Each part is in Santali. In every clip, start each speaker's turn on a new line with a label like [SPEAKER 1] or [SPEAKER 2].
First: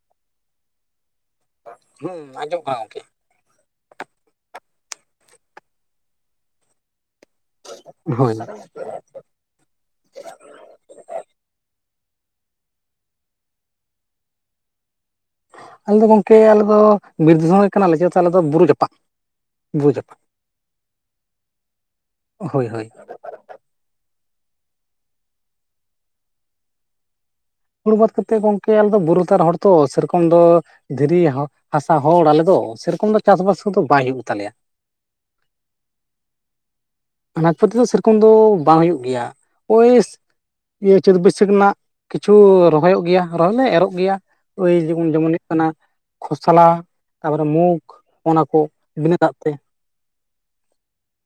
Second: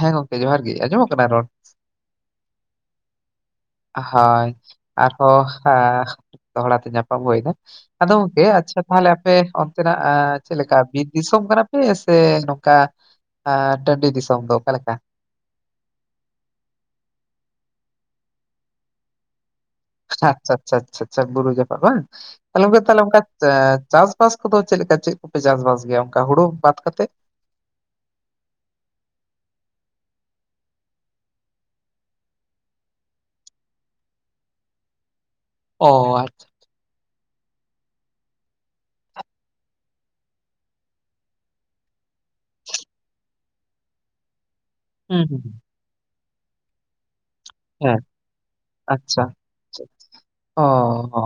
[SPEAKER 1] ᱦᱮᱸ ᱜᱚᱢᱠᱮ ᱡᱚᱦᱟᱨ ᱜᱮ ᱟᱸᱡᱚᱢᱼᱚᱜ ᱠᱟᱱᱟ ᱨᱚᱲ
[SPEAKER 2] ᱦᱩᱸ ᱟᱸᱡᱚᱢᱚᱜ ᱠᱟᱱᱟ ᱜᱚᱝᱠᱮ
[SPEAKER 1] ᱦᱳᱭ ᱟᱨᱦᱚᱸ ᱫᱚᱦᱲᱟ ᱛᱮ ᱧᱟᱯᱟᱢ ᱦᱩᱭ ᱮᱱᱟ ᱟᱫᱚ
[SPEAKER 2] ᱜᱚᱝᱠᱮ ᱦᱳᱭ
[SPEAKER 1] ᱜᱚᱢᱠᱮ ᱟᱪᱪᱷᱟ ᱛᱟᱦᱚᱞᱮ ᱟᱯᱮ ᱚᱱᱛᱮᱱᱼᱟᱜ ᱪᱮᱫ ᱞᱮᱠᱟ ᱵᱤᱨ ᱫᱤᱥᱚᱢ ᱠᱟᱱᱟ ᱯᱮ ᱥᱮ ᱱᱚᱝᱠᱟ ᱟᱨ ᱰᱟᱹᱰᱤ ᱫᱤᱥᱚᱢ ᱫᱚ ᱚᱠᱟ ᱞᱮᱠᱟ
[SPEAKER 2] ᱟᱞᱮ ᱫᱚ ᱜᱚᱝᱠᱮ ᱟᱞᱮ ᱫᱚ ᱵᱤᱨ ᱫᱤᱥᱚᱢ ᱨᱤᱱ ᱠᱟᱱᱟ ᱞᱮ ᱪᱮᱫᱟᱜ ᱥᱮ ᱟᱞᱮ ᱫᱚ ᱵᱩᱨᱩ ᱡᱟᱯᱟᱜ ᱵᱩᱨᱩ ᱡᱟᱯᱟᱜ
[SPEAKER 1] ᱟᱪᱪᱷᱟ ᱟᱪᱪᱷᱟ ᱟᱪᱪᱷᱟ ᱟᱪᱪᱷᱟ ᱵᱩᱨᱩ ᱡᱟᱯᱟᱜ ᱵᱟᱝ
[SPEAKER 2] ᱦᱳᱭ ᱦᱳᱭ
[SPEAKER 1] ᱛᱟᱦᱞᱮ ᱪᱟᱥ ᱵᱟᱥ ᱠᱚᱫᱚ ᱪᱮᱫ ᱞᱮᱠᱟ ᱪᱮᱫ ᱠᱚᱯᱮ ᱪᱟᱥ ᱵᱟᱥ ᱜᱮᱭᱟ ᱚᱱᱠᱟ ᱦᱳᱲᱳ ᱵᱟᱫᱽ ᱠᱟᱛᱮᱫ
[SPEAKER 2] ᱦᱳᱲᱳ ᱵᱟᱫᱽ ᱠᱟᱛᱮ ᱜᱚᱝᱠᱮ ᱟᱞᱮ ᱫᱚ ᱵᱩᱨᱩ ᱫᱷᱟᱨᱮ ᱦᱚᱲ ᱛᱚ ᱥᱮ ᱨᱚᱠᱚᱢ ᱫᱚ ᱫᱷᱤᱨᱤ [unintelligible] ᱦᱟᱥᱟ ᱦᱚᱲ ᱟᱞᱮ ᱫᱚ ᱥᱮᱨᱚᱠᱚᱢ ᱫᱚ ᱪᱟᱥ ᱵᱟᱥ ᱠᱚᱫᱚ ᱵᱟᱭ ᱦᱩᱭᱩᱜ ᱛᱟᱞᱮᱭᱟ
[SPEAKER 1] ᱚ ᱟᱪᱪᱷᱟ
[SPEAKER 2] ᱟᱱᱟᱡᱽ ᱯᱟᱹᱛᱤ ᱦᱚᱸ ᱥᱮᱨᱚᱠᱚᱢ ᱫᱚ ᱵᱟᱝ ᱦᱩᱭᱩᱜ ᱜᱮᱭᱟ ᱳᱭ ᱤᱭᱟᱹ ᱪᱟᱹᱛ ᱵᱟᱹᱭᱥᱟᱹᱠᱷ ᱨᱮᱱᱟᱜ ᱠᱤᱪᱷᱩ ᱨᱚᱦᱚᱭᱚᱜ ᱜᱮᱭᱟ ᱨᱚᱦᱚᱭ ᱞᱮ ᱮᱨᱚᱜ ᱜᱮᱭᱟ ᱳᱭ ᱡᱮᱢᱚᱱ
[SPEAKER 1] ᱦᱩᱸ
[SPEAKER 2] ᱡᱮᱢᱚᱱ
[SPEAKER 1] ᱦᱩᱸ
[SPEAKER 2] ᱦᱩᱭᱩᱜ
[SPEAKER 1] ᱦᱩᱸ,
[SPEAKER 2] ᱠᱟᱱᱟ ᱠᱷᱚᱥᱞᱟ ᱛᱟᱯᱚᱨᱮ ᱢᱩᱜᱷ
[SPEAKER 1] ᱦᱮᱸ
[SPEAKER 2] ᱚᱱᱟ ᱠᱚ ᱵᱤᱱᱟᱹ
[SPEAKER 1] ᱟᱪᱪᱷᱟ
[SPEAKER 2] ᱫᱟᱜ ᱛᱮ
[SPEAKER 1] ᱚ ᱦᱚᱻ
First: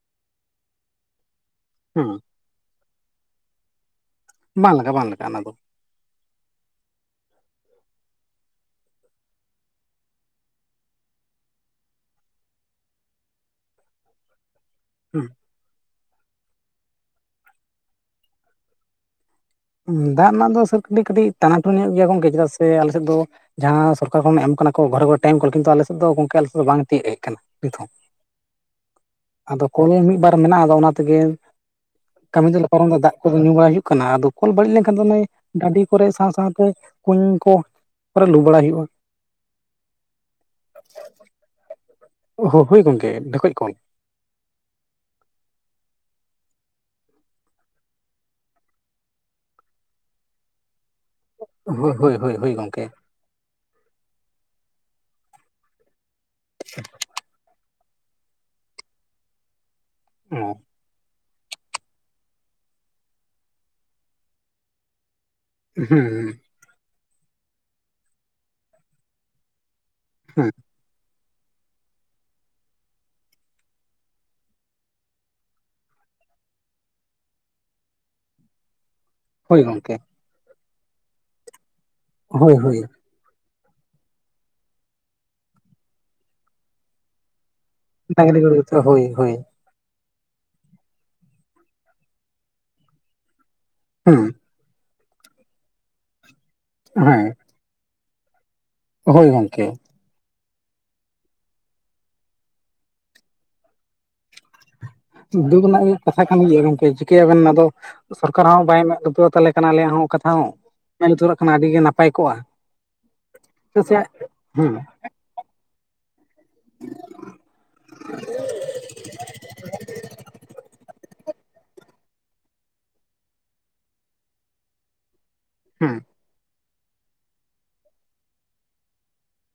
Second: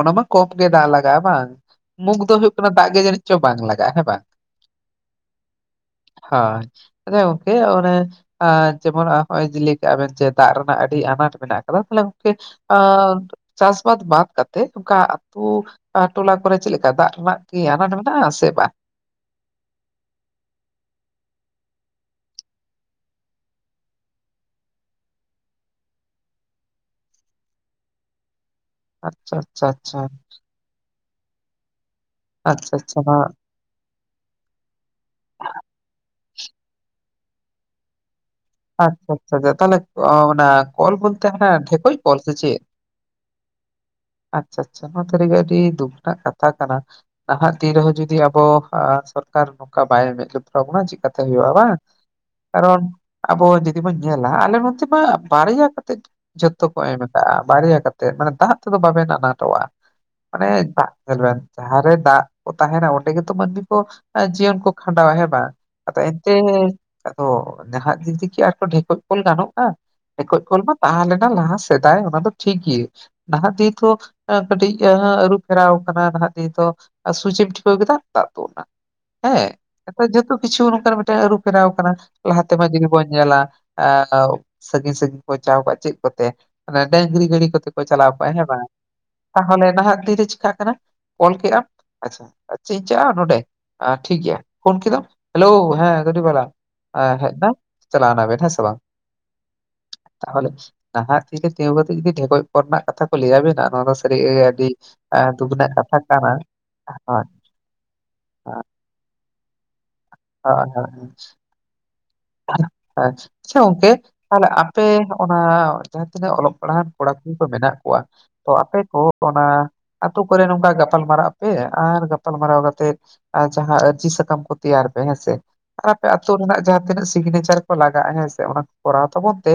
[SPEAKER 1] ᱚᱱᱟ ᱫᱚ ᱠᱚᱢ ᱜᱮ ᱫᱟᱜ ᱞᱟᱜᱟᱜᱼᱟ ᱵᱟᱝ
[SPEAKER 2] ᱦᱮᱸ
[SPEAKER 1] ᱢᱩᱜᱽ ᱫᱚ ᱦᱩᱭᱩᱜ ᱠᱟᱱᱟ ᱫᱟᱜ ᱜᱮ ᱡᱟᱹᱱᱤᱡ ᱪᱚᱝ ᱵᱟᱝ ᱞᱟᱜᱟᱜᱼᱟ ᱦᱮᱸ ᱵᱟᱝ
[SPEAKER 2] ᱵᱟᱝ ᱞᱟᱜᱟᱜᱼᱟ ᱵᱟᱝ ᱞᱟᱜᱟᱜᱼᱟ ᱚᱱᱟ ᱫᱚ᱾
[SPEAKER 1] ᱦᱳᱭ ᱟᱫᱚ ᱜᱚᱢᱠᱮ ᱚᱱᱮ ᱡᱮᱢᱚᱱ ᱞᱟᱹᱭ ᱠᱮᱜᱼᱟ ᱵᱮᱱ ᱫᱟᱜ ᱨᱮᱱᱟᱜ ᱟᱹᱰᱤ ᱟᱱᱟᱴ ᱢᱮᱱᱟᱜ ᱟᱠᱟᱫᱟ ᱛᱟᱦᱞᱮ ᱜᱚᱢᱠᱮ ᱪᱟᱥ ᱵᱟᱫ ᱵᱟᱫ ᱠᱟᱛᱮ ᱚᱱᱠᱟ
[SPEAKER 2] ᱦᱮᱸ
[SPEAKER 1] ᱟᱹᱛᱩ ᱴᱚᱞᱟ ᱠᱚᱨᱮ ᱪᱮᱫ ᱞᱮᱠᱟ ᱫᱟᱜ ᱨᱮᱱᱟᱜ ᱠᱤ ᱟᱱᱟᱴ ᱢᱮᱱᱟᱜᱼᱟ ᱥᱮ ᱵᱟᱝ
[SPEAKER 2] ᱫᱟᱜ ᱨᱮᱱᱟᱜ ᱫᱚ ᱥᱚᱴ ᱠᱟᱹᱴᱤᱡ ᱠᱟᱹᱴᱤᱡ ᱴᱟᱱᱟᱴᱩᱱᱤ ᱧᱚᱜ ᱜᱮᱭᱟ ᱜᱚᱝᱠᱮ ᱪᱮᱫᱟᱜ ᱥᱮ ᱟᱞᱮ ᱥᱮᱫ ᱫᱚ ᱡᱟᱦᱟᱸ ᱥᱚᱨᱠᱟᱨ ᱠᱷᱚᱱ ᱮᱢ ᱠᱟᱱᱟ ᱠᱚ ᱜᱷᱚᱨ ᱜᱚᱴᱟᱝ ᱠᱚᱞ ᱠᱤᱱᱛᱩ ᱟᱞᱮᱥᱮᱫ ᱫᱚ ᱜᱚᱢᱠᱮ ᱟᱞᱮ ᱥᱮᱫ ᱫᱚ ᱵᱟᱝ ᱛᱤᱭᱳᱜ ᱦᱮᱡ ᱟᱠᱟᱱᱟ᱾ ᱱᱤᱛᱦᱚᱸ
[SPEAKER 1] ᱟᱪᱪᱷᱟ
[SPEAKER 2] ᱟᱫᱚ
[SPEAKER 1] ᱟᱪᱪᱷᱟ
[SPEAKER 2] ᱠᱚᱞ ᱜᱮ
[SPEAKER 1] ᱟᱪᱪᱷᱟ
[SPEAKER 2] ᱢᱤᱫ ᱵᱟᱨ ᱢᱮᱱᱟᱜᱼᱟ ᱟᱫᱚ ᱚᱱᱟ ᱛᱮᱜᱮ ᱠᱟᱹᱢᱤ ᱫᱚᱞᱮ
[SPEAKER 1] ᱟᱪᱪᱷᱟ
[SPEAKER 2] ᱯᱟᱨᱚᱢ ᱫᱟ
[SPEAKER 1] ᱟᱪᱪᱷᱟ
[SPEAKER 2] ᱫᱟᱜ
[SPEAKER 1] ᱱᱚᱣᱟ
[SPEAKER 2] ᱠᱚᱫᱚ ᱧᱩ ᱵᱟᱲᱟᱭ ᱦᱩᱭᱩᱜ ᱠᱟᱱᱟ ᱟᱫᱚ ᱠᱚᱞ ᱵᱟᱹᱲᱤᱡ ᱞᱮᱱᱠᱷᱟᱱ ᱫᱚ ᱰᱟᱹᱰᱤ ᱠᱚᱨᱮ ᱥᱟᱶ ᱥᱟᱶᱛᱮ ᱠᱩᱧ ᱠᱚ ᱠᱚᱨᱮ ᱞᱩ ᱵᱟᱲᱟᱭ ᱦᱩᱭᱩᱜᱼᱟ
[SPEAKER 1] ᱟᱪᱪᱷᱟ ᱟᱪᱪᱷᱟ ᱛᱟᱞᱦᱮ ᱚᱱᱟ ᱠᱚᱞ ᱵᱚᱞᱛᱮ ᱦᱟᱱᱟ ᱰᱷᱮᱠᱚᱡ ᱠᱚᱞ ᱥᱮ ᱪᱮᱫ?
[SPEAKER 2] ᱦᱳᱭ ᱜᱚᱝᱠᱮ ᱰᱷᱚᱠᱚᱡ ᱠᱚᱞ
[SPEAKER 1] ᱟᱪᱪᱷᱟ ᱟᱪᱪᱷᱟ ᱱᱚᱣᱟ ᱥᱟᱹᱨᱤ ᱜᱮ ᱟᱹᱰᱤ ᱫᱩᱠ ᱨᱮᱱᱟᱜ ᱠᱟᱛᱷᱟ ᱠᱟᱱᱟ᱾ ᱱᱟᱦᱟᱜ ᱫᱤᱱ ᱨᱮᱦᱚᱸ ᱡᱩᱚᱫᱤ ᱟᱵᱚ ᱥᱚᱨᱠᱟᱨ ᱱᱚᱝᱠᱟ ᱵᱟᱭ ᱢᱮᱸᱫ ᱞᱩᱛᱚᱨ ᱟᱵᱚᱱᱟ ᱪᱮᱠᱟᱛᱮ ᱦᱳᱭᱳᱜ ᱟ ᱵᱟᱝ
[SPEAKER 2] ᱦᱳᱭ ᱦᱳᱭ ᱦᱳᱭ ᱦᱳᱭ
[SPEAKER 1] ᱠᱟᱨᱚᱱ
[SPEAKER 2] ᱜᱚᱝᱠᱮ
[SPEAKER 1] ᱟᱵᱚ ᱡᱩᱫᱤ ᱵᱚᱱ ᱧᱮᱞᱟ ᱟᱞᱮ ᱱᱚᱛᱮ ᱢᱟ ᱵᱟᱨᱭᱟ ᱠᱟᱛᱮᱫ ᱡᱷᱚᱛᱚ ᱠᱚ ᱮᱢ ᱠᱟᱜᱼᱟ ᱵᱟᱨᱭᱟ ᱠᱟᱛᱮᱫ ᱛᱮ ᱢᱟᱱᱮ ᱫᱟᱜ ᱛᱮᱫᱚ ᱵᱟᱵᱮᱱ ᱟᱱᱟᱴᱚᱜᱼᱟ
[SPEAKER 2] ᱚ
[SPEAKER 1] ᱢᱟᱱᱮ ᱫᱟᱜ ᱧᱮᱞ ᱵᱮᱱ ᱡᱟᱦᱟᱸ ᱨᱮ ᱫᱟᱜ ᱠᱚ ᱛᱟᱦᱮᱱᱟ ᱚᱸᱰᱮ ᱜᱮᱛᱚ ᱢᱟᱹᱱᱢᱤ ᱠᱚ ᱡᱤᱭᱚᱱ ᱠᱚ ᱠᱷᱟᱸᱰᱟᱣᱟ ᱦᱮᱸ ᱵᱟᱝ?
[SPEAKER 2] ᱦᱩᱸ
[SPEAKER 1] ᱟᱫᱚ ᱮᱱᱛᱮ
[SPEAKER 2] ᱦᱩᱸ
[SPEAKER 1] ᱟᱫᱚ ᱱᱟᱦᱟᱜ ᱫᱤᱱ ᱛᱮᱜᱮ ᱟᱨᱠᱚ ᱰᱷᱮᱠᱚᱡ ᱠᱚᱞ ᱜᱟᱱᱚᱜᱼᱟ? ᱰᱷᱮᱠᱚᱡ ᱠᱚᱞ ᱢᱟ ᱛᱟᱦᱮᱸ ᱞᱮᱱᱟ ᱞᱟᱦᱟ ᱥᱮᱫᱟᱭ ᱚᱱᱟ ᱫᱚ ᱴᱷᱤᱠ ᱜᱮᱭᱟᱹ ᱱᱟᱦᱟᱜ ᱫᱤᱱ ᱫᱚ ᱮᱸ ᱠᱟᱹᱴᱤᱡ ᱮᱸ ᱟᱹᱨᱩᱯᱷᱮᱨᱟᱣ ᱠᱟᱱᱟ ᱱᱟᱦᱟᱜ ᱫᱤᱱ ᱫᱚ᱾ ᱟᱨ ᱥᱩᱡᱮᱢ ᱴᱷᱤᱯᱟᱹᱣ ᱠᱮᱫᱟ ᱫᱟᱜ ᱛᱩᱜ ᱱᱟ ᱦᱮᱸ
[SPEAKER 2] ᱦᱳᱭ ᱜᱚᱝᱠᱮ
[SPEAKER 1] ᱱᱮᱛᱟᱨ ᱡᱚᱛᱚ ᱠᱤᱪᱷᱩ ᱱᱚᱝᱠᱟᱱ ᱢᱤᱫᱴᱟᱝ ᱟᱹᱨᱩᱯᱷᱮᱨᱟᱣ ᱠᱟᱱᱟ
[SPEAKER 2] ᱦᱳᱭ
[SPEAKER 1] ᱞᱟᱦᱟᱛᱮᱢᱟ
[SPEAKER 2] ᱦᱳᱭ
[SPEAKER 1] ᱡᱚ ᱵᱚᱱ ᱧᱮᱞᱟ ᱥᱟᱺᱜᱤᱧ ᱥᱟᱺᱜᱤᱧ ᱠᱚ ᱪᱟᱣ ᱠᱟᱜᱼᱟ ᱪᱮᱜ ᱠᱚᱛᱮ ᱚᱱᱟ ᱰᱟᱹᱝᱨᱤ ᱜᱟᱹᱲᱤ ᱠᱚᱛᱮ ᱠᱚ ᱪᱟᱞᱟᱣ ᱠᱚᱜᱼᱟ
[SPEAKER 2] ᱰᱟᱝᱨᱤ
[SPEAKER 1] ᱦᱮᱸ
[SPEAKER 2] ᱜᱟᱹᱰᱤ
[SPEAKER 1] ᱵᱟᱝ
[SPEAKER 2] ᱛᱮ ᱦᱳᱭ ᱦᱳᱭ
[SPEAKER 1] ᱛᱟᱦᱚᱞᱮ ᱱᱟᱦᱟᱜ ᱫᱤᱱ ᱨᱮ ᱪᱤᱠᱟᱜ ᱠᱟᱱᱟ? ᱚᱞ ᱠᱮᱜᱼᱟ ᱟᱪᱪᱷᱟ ᱟᱮᱜ ᱤᱧ ᱪᱟᱜᱼᱟ ᱱᱚᱸᱰᱮ ᱟᱸ
[SPEAKER 2] ᱦᱩᱸ
[SPEAKER 1] ᱴᱷᱤᱠᱜᱮᱭᱟ ᱯᱷᱳᱱ ᱠᱮᱫᱟᱢ ᱦᱮᱞᱳ ᱦᱮᱸ ᱜᱟᱹᱰᱤ ᱵᱟᱞᱟ ᱮᱸ
[SPEAKER 2] ᱦᱮᱸ
[SPEAKER 1] ᱦᱮᱡ ᱱᱟᱭ ᱪᱟᱞᱟᱣᱱᱟᱵᱮᱱ ᱦᱮᱸ ᱥᱮ ᱵᱟᱝ?
[SPEAKER 2] ᱦᱳᱭ ᱜᱚᱝᱠᱮ
[SPEAKER 1] ᱛᱟᱦᱚᱞᱮ ᱱᱟᱦᱟᱜ ᱫᱤᱱ ᱨᱮ ᱛᱤᱸᱜᱩ ᱠᱟᱛᱮᱜ ᱡᱩᱫᱤ ᱰᱷᱮᱠᱚᱡ ᱠᱚᱞ ᱨᱮᱱᱟᱜ ᱠᱟᱛᱷᱟ ᱠᱚ ᱞᱟᱹᱭ ᱟᱵᱤᱱᱟ ᱱᱚᱣᱟ ᱫᱚ ᱥᱟᱹᱨᱤ ᱟᱹᱰᱤ
[SPEAKER 2] ᱫᱩᱠ ᱨᱮᱱᱟᱜ ᱜᱮ ᱠᱟᱛᱷᱟ ᱠᱟᱱ ᱜᱮᱭᱟ ᱜᱚᱝᱠᱮ
[SPEAKER 1] ᱦᱳᱭ
[SPEAKER 2] ᱪᱤᱠᱟᱹᱭᱟᱵᱮᱱ ᱟᱫᱚ ᱥᱚᱨᱠᱟᱨ
[SPEAKER 1] ᱦᱳᱭ
[SPEAKER 2] ᱦᱚᱸ ᱵᱟᱭ ᱢᱮᱫ ᱞᱩᱛᱩᱨᱟ ᱛᱟᱞᱮ ᱠᱟᱱᱟ ᱟᱞᱮᱭᱟᱜ ᱦᱚᱸ ᱠᱟᱛᱷᱟ ᱦᱚᱸ ᱢᱮᱜ ᱞᱩᱛᱩᱨᱟᱜ ᱠᱷᱟᱱ ᱟᱹᱰᱤ ᱜᱤ ᱱᱟᱯ
[SPEAKER 1] ᱛᱟᱦᱞᱮ ᱟᱸ ᱟᱪᱪᱷᱟ ᱜᱚᱝᱠᱮ ᱛᱟᱦᱞᱮ
[SPEAKER 2] ᱦᱮᱸ
[SPEAKER 1] ᱟᱯᱮ ᱱᱚᱜᱼᱚᱱᱟ ᱡᱟᱦᱟᱸ ᱛᱤᱱᱟᱹᱜ ᱚᱞᱚᱜ ᱯᱟᱲᱦᱟᱣᱟᱱ ᱠᱚᱲᱟ ᱠᱩᱲᱤ ᱠᱚ ᱢᱮᱱᱟᱜ ᱠᱚᱣᱟ ᱛᱚ ᱟᱯᱮ ᱠᱚ ᱚᱱᱟ ᱟᱛᱳ ᱠᱚᱨᱮ ᱱᱚᱝᱠᱟ ᱜᱟᱯᱟᱞ ᱢᱟᱨᱟᱜ ᱟᱯᱮ ᱟᱨ ᱜᱟᱯᱟᱞ ᱢᱟᱨᱟᱣ ᱠᱟᱛᱮᱫ ᱮᱸ ᱡᱟᱦᱟᱸ ᱟᱹᱨᱡᱤ ᱥᱟᱠᱟᱢ ᱠᱚ ᱛᱮᱭᱟᱨ ᱯᱮ ᱦᱮᱸᱥᱮ ᱟᱨ
[SPEAKER 2] ᱦᱮᱸ
[SPEAKER 1] ᱟᱯᱮ ᱟᱹᱛᱩᱳ ᱨᱮᱱᱟᱜ ᱡᱟᱦᱟᱸ ᱛᱤᱱᱟᱹᱜ ᱥᱤᱜᱽᱱᱮᱪᱟᱨ ᱠᱚ ᱞᱟᱜᱟᱜᱼᱟ ᱦᱮᱸ ᱥᱮ ᱚᱱᱟ ᱠᱚ ᱠᱚᱨᱟᱣ ᱛᱟᱵᱚᱱ ᱯᱮ᱾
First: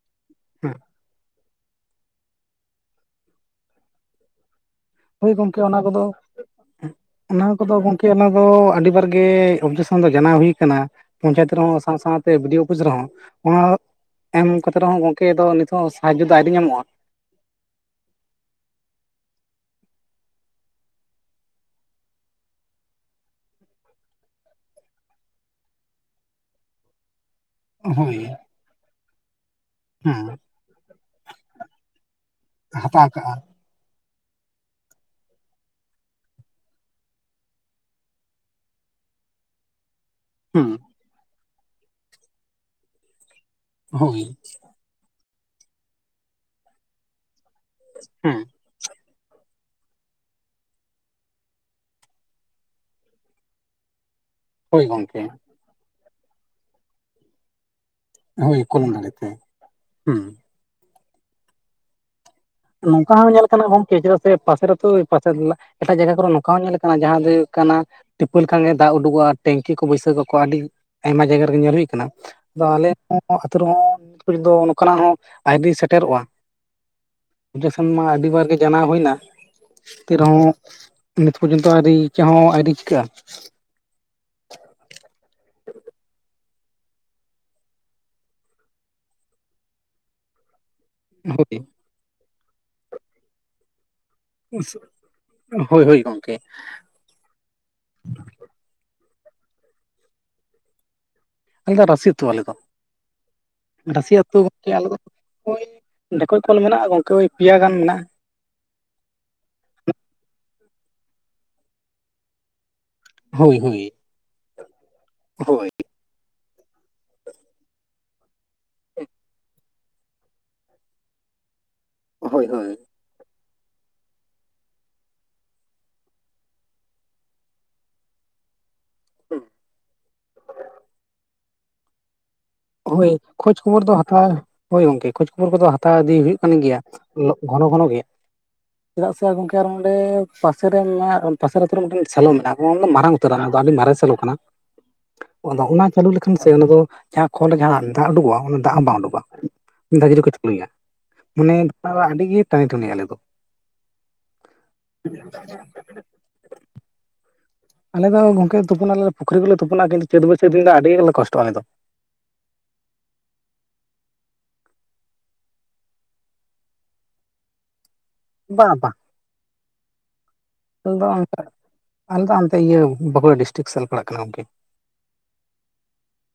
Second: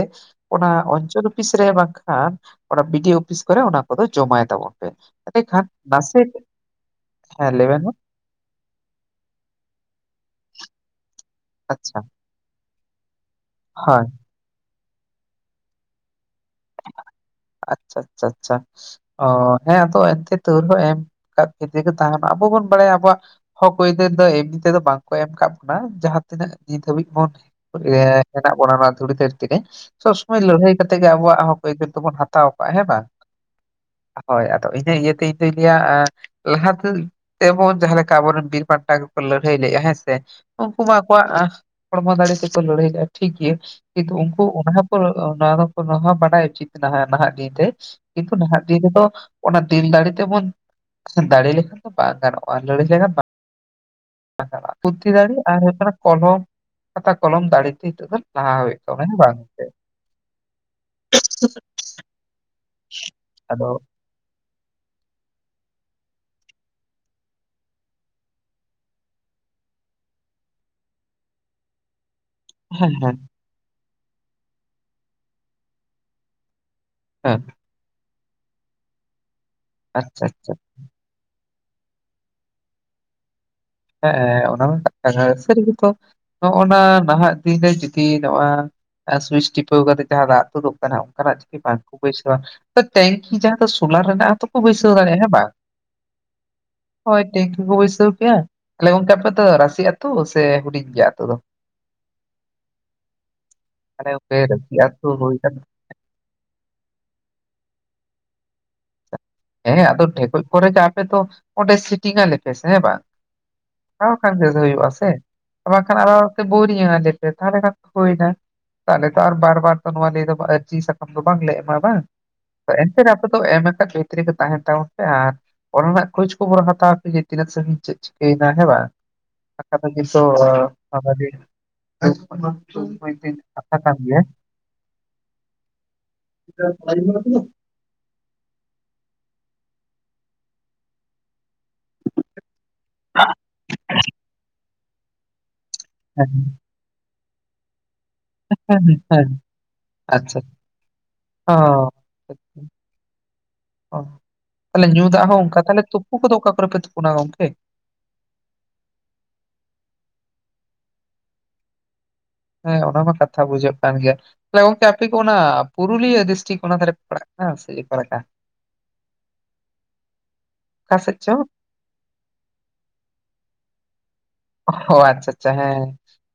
[SPEAKER 1] ᱚᱱᱟ
[SPEAKER 2] ᱦᱮᱸ
[SPEAKER 1] ᱚᱧᱪᱚᱞ ᱚᱯᱷᱤᱥ ᱨᱮ ᱵᱟᱝᱠᱷᱟᱱ ᱚᱱᱟ ᱵᱤᱰᱤᱭᱚ ᱚᱯᱷᱤᱥ ᱠᱚᱨᱮ ᱚᱱᱟ ᱠᱚᱫᱚ ᱡᱚᱢᱟᱭ ᱛᱟᱵᱚᱱ ᱯᱮ
[SPEAKER 2] ᱦᱳᱭ ᱜᱚᱝᱠᱮ
[SPEAKER 1] ᱮᱸᱰᱮᱠᱷᱟᱱ
[SPEAKER 2] ᱚᱱᱟ ᱠᱚᱫᱚ
[SPEAKER 1] ᱱᱟᱥᱮ
[SPEAKER 2] ᱚᱱᱟ
[SPEAKER 1] ᱦᱮᱸ ᱞᱟᱹᱭ
[SPEAKER 2] ᱠᱚᱫᱚ
[SPEAKER 1] ᱵᱮᱱ ᱢᱟ
[SPEAKER 2] ᱜᱚᱝᱠᱮ ᱚᱱᱟ ᱫᱚ ᱟᱹᱰᱤ ᱵᱟᱨ ᱠᱮ ᱚᱵᱡᱮᱠᱥᱚᱱ ᱫᱚ ᱡᱟᱱᱟᱣ ᱦᱩᱭ ᱠᱟᱱᱟ ᱯᱚᱧᱪᱟᱭᱮᱛ ᱨᱮᱦᱚᱸ ᱥᱟᱶ
[SPEAKER 1] ᱟᱪᱪᱷᱟ
[SPEAKER 2] ᱥᱟᱶᱛᱮ ᱵᱤᱰᱤᱭᱚ ᱚᱯᱷᱤᱥ ᱨᱮᱦᱚᱸ ᱚᱱᱟ
[SPEAKER 1] ᱦᱳᱭ
[SPEAKER 2] ᱮᱢ ᱠᱟᱛᱮ ᱨᱮᱦᱚᱸ ᱜᱚᱝᱠᱮ ᱟᱯᱫᱚ ᱱᱤᱛᱚᱜ ᱦᱚᱸ ᱥᱟᱦᱟᱡᱽᱡᱚ ᱫᱚ ᱟᱹᱣᱨᱤ ᱧᱟᱢᱚᱜᱼᱟ᱾
[SPEAKER 1] ᱟᱪᱪᱷᱟ ᱟᱪᱪᱷᱟ ᱟᱪᱪᱷᱟ ᱚ ᱦᱮᱸ ᱟᱫᱚ ᱮᱱᱛᱮ ᱛᱟᱹᱣ ᱨᱮᱦᱚᱸ ᱮᱢ ᱠᱟᱜ ᱤᱫᱤ ᱜᱮ ᱛᱟᱦᱮᱱᱟ ᱟᱵᱚ ᱵᱚᱱ ᱵᱟᱲᱟᱭᱟ ᱟᱵᱚᱣᱟᱜ ᱦᱚᱠ ᱟᱹᱭᱫᱟᱹᱨ ᱫᱚ ᱮᱢᱱᱤ ᱛᱮᱫᱚ ᱵᱟᱝᱠᱚ ᱮᱢ ᱠᱟᱜ ᱵᱚᱱᱟ ᱡᱟᱦᱟᱸ ᱛᱤᱱᱟᱹᱜ ᱱᱤᱛ ᱦᱟᱹᱵᱤᱡ ᱵᱚᱱ ᱮᱸ
[SPEAKER 2] ᱦᱳᱭ
[SPEAKER 1] ᱦᱮᱱᱟᱜ ᱵᱚᱱᱟ ᱱᱚᱣᱟ ᱫᱷᱩᱲᱤ ᱫᱷᱟᱹᱨᱛᱤ ᱨᱮ
[SPEAKER 2] ᱦᱮᱸ
[SPEAKER 1] ᱥᱚᱵᱥᱚᱢᱚᱭ ᱞᱟᱹᱲᱦᱟᱹᱭ ᱠᱟᱛᱮ ᱜᱮ ᱟᱵᱚᱣᱟᱜ ᱦᱚᱠ ᱟᱹᱭᱫᱟᱹᱨ ᱫᱚᱵᱚᱱ ᱦᱟᱛᱟᱣ ᱠᱟᱜᱼᱟ ᱦᱮᱸ ᱵᱟᱝ
[SPEAKER 2] ᱦᱟᱛᱟᱣ ᱠᱟᱜᱼᱟ
[SPEAKER 1] ᱦᱳᱭ ᱟᱫᱚ ᱤᱱᱟᱹ ᱤᱭᱟᱹᱛᱮ ᱤᱧᱫᱚᱧ ᱞᱟᱹᱭᱟ ᱮᱸ ᱞᱟᱦᱟᱛᱮ ᱛᱮᱢᱚᱱ ᱡᱟᱦᱟᱸ ᱞᱮᱠᱟ ᱟᱵᱚᱨᱮᱱ ᱵᱤᱨ ᱵᱷᱟᱱᱴᱟ ᱠᱚᱠᱚ ᱞᱟᱹᱲᱦᱟᱹᱭ ᱞᱮᱜᱼᱟ ᱦᱮᱸ ᱥᱮ
[SPEAKER 2] ᱦᱮᱸ
[SPEAKER 1] ᱩᱝᱠᱩ ᱢᱟ ᱟᱠᱚᱣᱟᱜ ᱟᱸ ᱦᱚᱲᱢᱚ ᱫᱟᱲᱮ ᱛᱮᱠᱚ ᱞᱟᱹᱲᱦᱟᱹᱭ ᱞᱮᱜᱼᱟ ᱴᱷᱤᱠᱜᱮᱭᱟ, ᱠᱤᱱᱛᱩ
[SPEAKER 2] ᱦᱳᱭ
[SPEAKER 1] ᱩᱝᱠᱩ ᱚᱱᱟ [unintelligible] ᱱᱚᱣᱟ ᱦᱚᱸ ᱵᱟᱰᱟᱭ ᱩᱪᱤᱛᱫ ᱱᱟᱦᱟ ᱱᱟᱦᱟᱜ ᱫᱤᱱ ᱨᱮ ᱠᱤᱱᱛᱩ
[SPEAKER 2] ᱦᱮᱸ
[SPEAKER 1] ᱱᱟᱦᱟᱜ ᱫᱤᱱ ᱨᱮᱫᱚ ᱚᱱᱟ ᱫᱤᱞ ᱫᱟᱲᱮ ᱛᱮᱵᱚᱱ ᱫᱟᱲᱮ ᱞᱮᱠᱷᱟᱱ ᱫᱚ ᱵᱟᱝ ᱜᱟᱱᱚᱜᱼᱟ᱾ ᱞᱟᱹᱲᱦᱟᱹᱭ ᱞᱮᱠᱷᱟᱱ ᱵᱩᱫᱷᱤ ᱫᱟᱲᱮ
[SPEAKER 2] ᱦᱳᱭ
[SPEAKER 1] ᱟᱨ ᱦᱩᱭᱩᱜ ᱠᱟᱱᱟ ᱠᱚᱞᱚᱢ ᱠᱷᱟᱛᱟ ᱠᱚᱞᱚᱢ ᱫᱟᱲᱮ ᱛᱮ ᱱᱤᱛᱚᱜ ᱫᱚ ᱞᱟᱦᱟ ᱦᱩᱭᱩᱜ
[SPEAKER 2] ᱠᱚᱞᱚᱢ
[SPEAKER 1] ᱛᱟᱵᱚᱱᱟ ᱦᱮᱸ
[SPEAKER 2] ᱫᱟᱲᱮᱛᱮ
[SPEAKER 1] ᱵᱟᱝ?
[SPEAKER 2] ᱦᱮᱸ ᱱᱚᱝᱠᱟ ᱦᱚᱸ ᱧᱮᱞ
[SPEAKER 1] ᱟᱫᱚ
[SPEAKER 2] ᱟᱠᱟᱱᱟ ᱜᱚᱝᱠᱮ ᱪᱮᱫᱟᱜ ᱥᱮ ᱯᱟᱥᱮᱨ ᱟᱛᱩ ᱯᱟᱪᱷᱟ ᱫᱩᱞᱟ ᱮᱴᱟᱜ ᱡᱟᱭᱜᱟ ᱠᱚᱨᱮ ᱱᱚᱝᱠᱟ ᱦᱚᱸ ᱧᱮᱞ ᱠᱟᱱᱟ ᱡᱟᱦᱟᱸ ᱫᱚ ᱦᱩᱭᱩᱜ ᱠᱟᱱᱟ ᱴᱤᱯᱟᱹᱣ ᱞᱮᱠᱷᱟᱱ ᱜᱮ ᱫᱟᱜ ᱩᱰᱩᱠᱚᱜᱼᱟ ᱴᱮᱝᱠᱤ ᱠᱚ ᱵᱟᱹᱭᱥᱟᱹ ᱠᱟᱜ ᱠᱚᱣᱟ ᱟᱹᱰᱤ ᱟᱭᱢᱟ ᱡᱟᱭᱜᱟ ᱨᱮᱜᱮ ᱧᱮᱞ ᱦᱩᱭ ᱠᱟᱱᱟ᱾ ᱟᱫᱚ ᱟᱞᱮ
[SPEAKER 1] ᱦᱮᱸ ᱦᱮᱸ
[SPEAKER 2] ᱦᱚᱸ ᱟᱛᱩ ᱨᱮᱦᱚᱸ ᱱᱤᱛ ᱯᱚᱡᱚᱱᱛᱚ ᱱᱚᱠᱟᱱᱟᱜ ᱦᱚᱸ ᱟᱹᱣᱨᱤ ᱥᱮᱴᱮᱨᱚᱜᱼᱟ᱾
[SPEAKER 1] ᱦᱮᱸ
[SPEAKER 2] ᱚᱵᱡᱮᱥᱚᱱ ᱢᱟ ᱟᱹᱰᱤ ᱵᱟᱨ ᱜᱮ ᱡᱟᱱᱟᱣ ᱦᱩᱭ ᱮᱱᱟ ᱮᱱᱛᱮ
[SPEAKER 1] ᱟᱪᱪᱷᱟ ᱟᱪᱪᱷᱟ
[SPEAKER 2] ᱨᱮᱦᱚᱸ ᱱᱤᱛ ᱯᱚᱨᱡᱚᱱᱛᱚ ᱟᱹᱣᱨᱤ ᱪᱮᱫ ᱦᱚᱸ ᱟᱹᱣᱨᱤ ᱪᱤᱠᱟᱹᱜᱼᱟ᱾
[SPEAKER 1] ᱦᱮᱸ ᱚᱱᱟ ᱢᱟ ᱠᱟᱛᱷᱟ ᱜᱮ ᱥᱟᱹᱨᱤ ᱜᱮᱛᱚ ᱱᱚᱜᱼᱚ ᱱᱚᱣᱟ ᱱᱟᱦᱟᱜ ᱫᱤᱱ ᱨᱮ ᱡᱩᱫᱤ ᱱᱚᱣᱟ ᱥᱩᱭᱤᱪ ᱴᱤᱯᱟᱹᱣ ᱠᱟᱛᱮᱜ ᱡᱟᱦᱟᱸ ᱫᱟᱜ ᱛᱩᱫᱩᱜ ᱠᱟᱱᱟ ᱚᱝᱠᱟᱱᱟᱜ
[SPEAKER 2] ᱦᱳᱭ
[SPEAKER 1] ᱡᱩᱫᱤ ᱵᱟᱝᱠᱚ ᱵᱟᱹᱭᱥᱟᱹᱣᱟ ᱛᱮ ᱛᱮᱦᱮᱧᱱᱠᱤ ᱡᱟᱦᱟᱸ ᱫᱚ ᱥᱳᱞᱟᱨ ᱨᱮᱱᱟᱜ ᱛᱚᱠᱚ ᱵᱟᱹᱭᱥᱟᱹᱣ ᱫᱟᱲᱮᱜᱼᱟ ᱦᱮᱸ ᱵᱟᱝ?
[SPEAKER 2] ᱦᱳᱭ ᱦᱳᱭ ᱜᱚᱝᱠᱮ
[SPEAKER 1] ᱦᱳᱭ ᱴᱷᱝᱠᱤ ᱠᱚ ᱵᱟᱹᱭᱥᱟᱹᱣ ᱠᱮᱭᱟ ᱛᱟᱦᱞᱮ ᱜᱚᱝᱠᱮ ᱟᱯᱮ ᱫᱚ ᱨᱟᱥᱤ ᱟᱹᱛᱩ ᱥᱮ ᱦᱩᱰᱤᱧ ᱜᱮᱭᱟ ᱟᱹᱛᱩ ᱫᱚ?
[SPEAKER 2] ᱟᱞᱮ ᱫᱚ ᱨᱟᱹᱥᱤ ᱟᱛᱩ ᱟᱞᱮ ᱫᱚ
[SPEAKER 1] ᱢᱟᱱᱮ
[SPEAKER 2] ᱨᱟᱹᱥᱤ ᱟᱹᱛᱩ ᱜᱚᱝᱠᱮ
[SPEAKER 1] ᱨᱟᱹᱥᱤ
[SPEAKER 2] ᱟᱞᱮ ᱫᱚ᱾
[SPEAKER 1] ᱟᱹᱛᱩ ᱦᱩᱭ ᱠᱟᱱᱟ
[SPEAKER 2] ᱦᱳᱭ ᱰᱷᱮᱠᱚᱡ ᱠᱚᱞ ᱢᱮᱱᱟᱜᱼᱟ ᱜᱚᱝᱠᱮ ᱳᱭ ᱯᱮᱭᱟ ᱜᱟᱱ ᱢᱮᱱᱟᱜᱼᱟ᱾
[SPEAKER 1] ᱦᱮᱸ ᱟᱫᱚ ᱰᱷᱮᱠᱚᱡ ᱠᱚᱞ ᱨᱮᱜᱮ ᱟᱯᱮ ᱫᱚ ᱚᱸᱰᱮ ᱥᱤᱴᱤᱝ ᱟᱞᱮᱯᱮ ᱥᱮ ᱦᱮᱸ ᱵᱟᱝ?
[SPEAKER 2] ᱦᱳᱭ ᱦᱳᱭ
[SPEAKER 1] ᱦᱮᱸ ᱵᱟᱠᱷᱟᱱ ᱵᱮᱥ ᱦᱩᱭᱩᱜ ᱟ ᱥᱮ
[SPEAKER 2] ᱦᱳᱭ
[SPEAKER 1] ᱵᱟᱝᱠᱷᱟᱱ ᱟᱞᱟᱫᱟ ᱛᱮ ᱵᱤᱨᱤᱫ ᱟᱞᱮ ᱯᱮ ᱛᱟᱦᱟᱞᱮ ᱠᱷᱟᱱ ᱜᱮ ᱦᱩᱭ ᱮᱱᱟ ᱛᱟᱦᱮᱞᱮ ᱛᱚ ᱟᱨ ᱵᱟᱨ ᱵᱟᱨ ᱛᱚ ᱱᱚᱣᱟ ᱞᱤᱭᱟᱹ ᱫᱚ ᱟᱨᱡᱤ ᱥᱟᱠᱟᱢ ᱫᱚ ᱵᱟᱝ ᱞᱮ ᱮᱢᱟ ᱵᱟᱝ
[SPEAKER 2] ᱦᱳᱭ ᱦᱳᱭ
[SPEAKER 1] ᱮᱱᱛᱮ ᱨᱮᱦᱚ ᱟᱯᱮ ᱫᱚ ᱮᱢ ᱟᱠᱟ ᱛᱟᱦᱮᱱ ᱯᱮ ᱚᱱᱛᱮ ᱨᱮᱜᱮ ᱛᱟᱦᱮᱱ ᱛᱟᱵᱚᱱ ᱯᱮ ᱟᱨ ᱚᱞ ᱨᱮᱱᱟᱜ ᱠᱷᱳᱸᱡ ᱠᱷᱚᱵᱚᱨ ᱦᱟᱛᱟᱣ ᱯᱮ ᱡᱮ ᱛᱤᱱᱟᱹᱜ ᱥᱟᱺᱜᱤᱧ ᱪᱮᱫ ᱪᱤᱠᱟᱹ ᱮᱱᱟ ᱦᱮ ᱵᱟᱝ ᱵᱟᱝᱠᱷᱟᱱ ᱫᱚ [unintelligible]
[SPEAKER 2] ᱦᱳᱭ ᱠᱷᱳᱡᱽ
[SPEAKER 1] ᱠᱟᱛᱷᱟ
[SPEAKER 2] ᱠᱷᱚᱵᱚᱨ ᱫᱚ
[SPEAKER 1] ᱠᱟᱱ ᱜᱮᱭᱟ
[SPEAKER 2] ᱦᱟᱛᱟᱣ ᱦᱳᱭ ᱜᱚᱝᱠᱮ ᱠᱷᱳᱡᱽ ᱠᱷᱚᱵᱚᱨ ᱠᱚᱫᱚ ᱦᱟᱛᱟᱣ ᱤᱫᱤ ᱦᱩᱭᱩᱜ ᱠᱟᱱ ᱜᱮᱭᱟ ᱜᱷᱚᱱᱚ ᱜᱷᱚᱱᱚ ᱜᱮ ᱪᱮᱫᱟᱜ ᱥᱮ ᱜᱚᱝᱠᱮ ᱟᱨ ᱚᱸᱰᱮ ᱯᱟᱥᱮ ᱨᱮᱱ [unintelligible] ᱯᱟᱥᱮᱨ ᱟᱛᱩ ᱨᱮ ᱢᱤᱫᱴᱟᱝ ᱥᱮᱞᱳ ᱢᱮᱱᱟᱜᱼᱟ ᱚᱱᱟ ᱫᱚ ᱢᱟᱨᱟᱝ ᱩᱛᱟᱹᱨᱟ ᱚᱱᱟ ᱫᱚ ᱟᱹᱰᱤ ᱢᱟᱨᱮ ᱥᱮᱞᱳ ᱠᱟᱱᱟ ᱟᱫᱚ ᱚᱱᱚᱱᱟ ᱪᱟᱹᱞᱩ
[SPEAKER 1] ᱦᱮᱸ
[SPEAKER 2] ᱞᱮᱠᱷᱟᱱ ᱥᱮ ᱚᱱᱟ ᱫᱚ ᱡᱟᱦᱟ ᱠᱚᱞ ᱨᱮ ᱡᱟᱦᱟᱸ ᱫᱟᱜ ᱩᱰᱩᱠᱚᱜᱼᱟ ᱫᱟᱜ ᱦᱚᱸ
[SPEAKER 1] ᱦᱮᱸ
[SPEAKER 2] ᱵᱟᱝ ᱩᱰᱩᱠᱚᱜᱼᱟ
[SPEAKER 1] ᱦᱮᱸ
[SPEAKER 2] ᱫᱟᱜ ᱡᱩᱫᱤ ᱠᱚ
[SPEAKER 1] ᱟᱪᱪᱷᱟ
[SPEAKER 2] ᱪᱟᱹᱞᱩᱭᱟ
[SPEAKER 1] ᱚ
[SPEAKER 2] ᱢᱟᱱᱮ ᱫᱟᱜ ᱫᱟ ᱟᱹᱰᱤ ᱜᱤ ᱴᱟᱸᱭ ᱴᱩᱱᱤᱭᱟ ᱟᱞᱮ ᱫᱚ᱾
[SPEAKER 1] ᱚ ᱛᱟᱦᱞᱮ ᱧᱩ ᱫᱟᱜ ᱦᱚᱸ ᱚᱝᱠᱟ ᱛᱟᱦᱞᱮ ᱛᱩᱯᱩ ᱠᱚᱫᱚ ᱚᱠᱟ ᱠᱚᱨᱮ ᱯᱮ ᱛᱩᱯᱩᱱᱟ ᱜᱚᱝᱠᱮ?
[SPEAKER 2] ᱟᱞᱮ ᱫᱚ ᱜᱚᱢᱠᱮ ᱛᱩᱯᱩ ᱱᱟᱞᱮ ᱯᱩᱠᱷᱨᱤ ᱜᱮᱞᱮ ᱛᱩᱯᱩᱱᱟ ᱠᱤᱱᱛᱩ ᱪᱟᱹᱛ ᱵᱟᱹᱭᱥᱟᱹᱠ ᱫᱤᱱ ᱫᱚ ᱟᱹᱰᱤ ᱜᱮᱞᱮ ᱠᱚᱥᱴᱚᱜᱼᱟ ᱟᱞᱮ ᱫᱚ
[SPEAKER 1] ᱦᱮᱸ ᱚᱱᱟᱢᱟ ᱠᱟᱛᱷᱟ ᱵᱩᱡᱷᱟᱹᱜ ᱠᱟᱱ ᱜᱮᱭᱟ ᱛᱟᱦᱞᱮ ᱜᱚᱝᱠᱮ ᱟᱯᱮ ᱫᱚ ᱚᱱᱟ ᱯᱩᱨᱩᱞᱤᱭᱟᱹ ᱰᱤᱥᱴᱤᱠ ᱚᱱᱟ ᱫᱷᱟᱨᱮ ᱯᱮ ᱯᱟᱲᱦᱟᱜ ᱠᱟᱱᱟ ᱥᱮ ᱚᱠᱟ ᱞᱮᱠᱟ
[SPEAKER 2] ᱵᱟᱝᱼᱟ
[SPEAKER 1] ᱚᱠᱟ
[SPEAKER 2] ᱵᱟᱝ ᱟᱞᱮ ᱫᱚ
[SPEAKER 1] ᱥᱮᱫ ᱪᱚ
[SPEAKER 2] ᱟᱞᱮ ᱫᱚ ᱚᱱᱛᱮ ᱤᱭᱟᱹ ᱵᱟᱸᱠᱩᱲᱟ ᱰᱤᱥᱴᱤᱠ ᱥᱮᱫ ᱞᱮ ᱯᱟᱲᱟᱜ ᱠᱟᱱᱟ ᱜᱚᱝᱠᱮ
[SPEAKER 1] ᱚᱜᱦᱚ ᱟᱪᱪᱷᱟ ᱟᱪᱪᱷᱟ ᱦᱮᱸ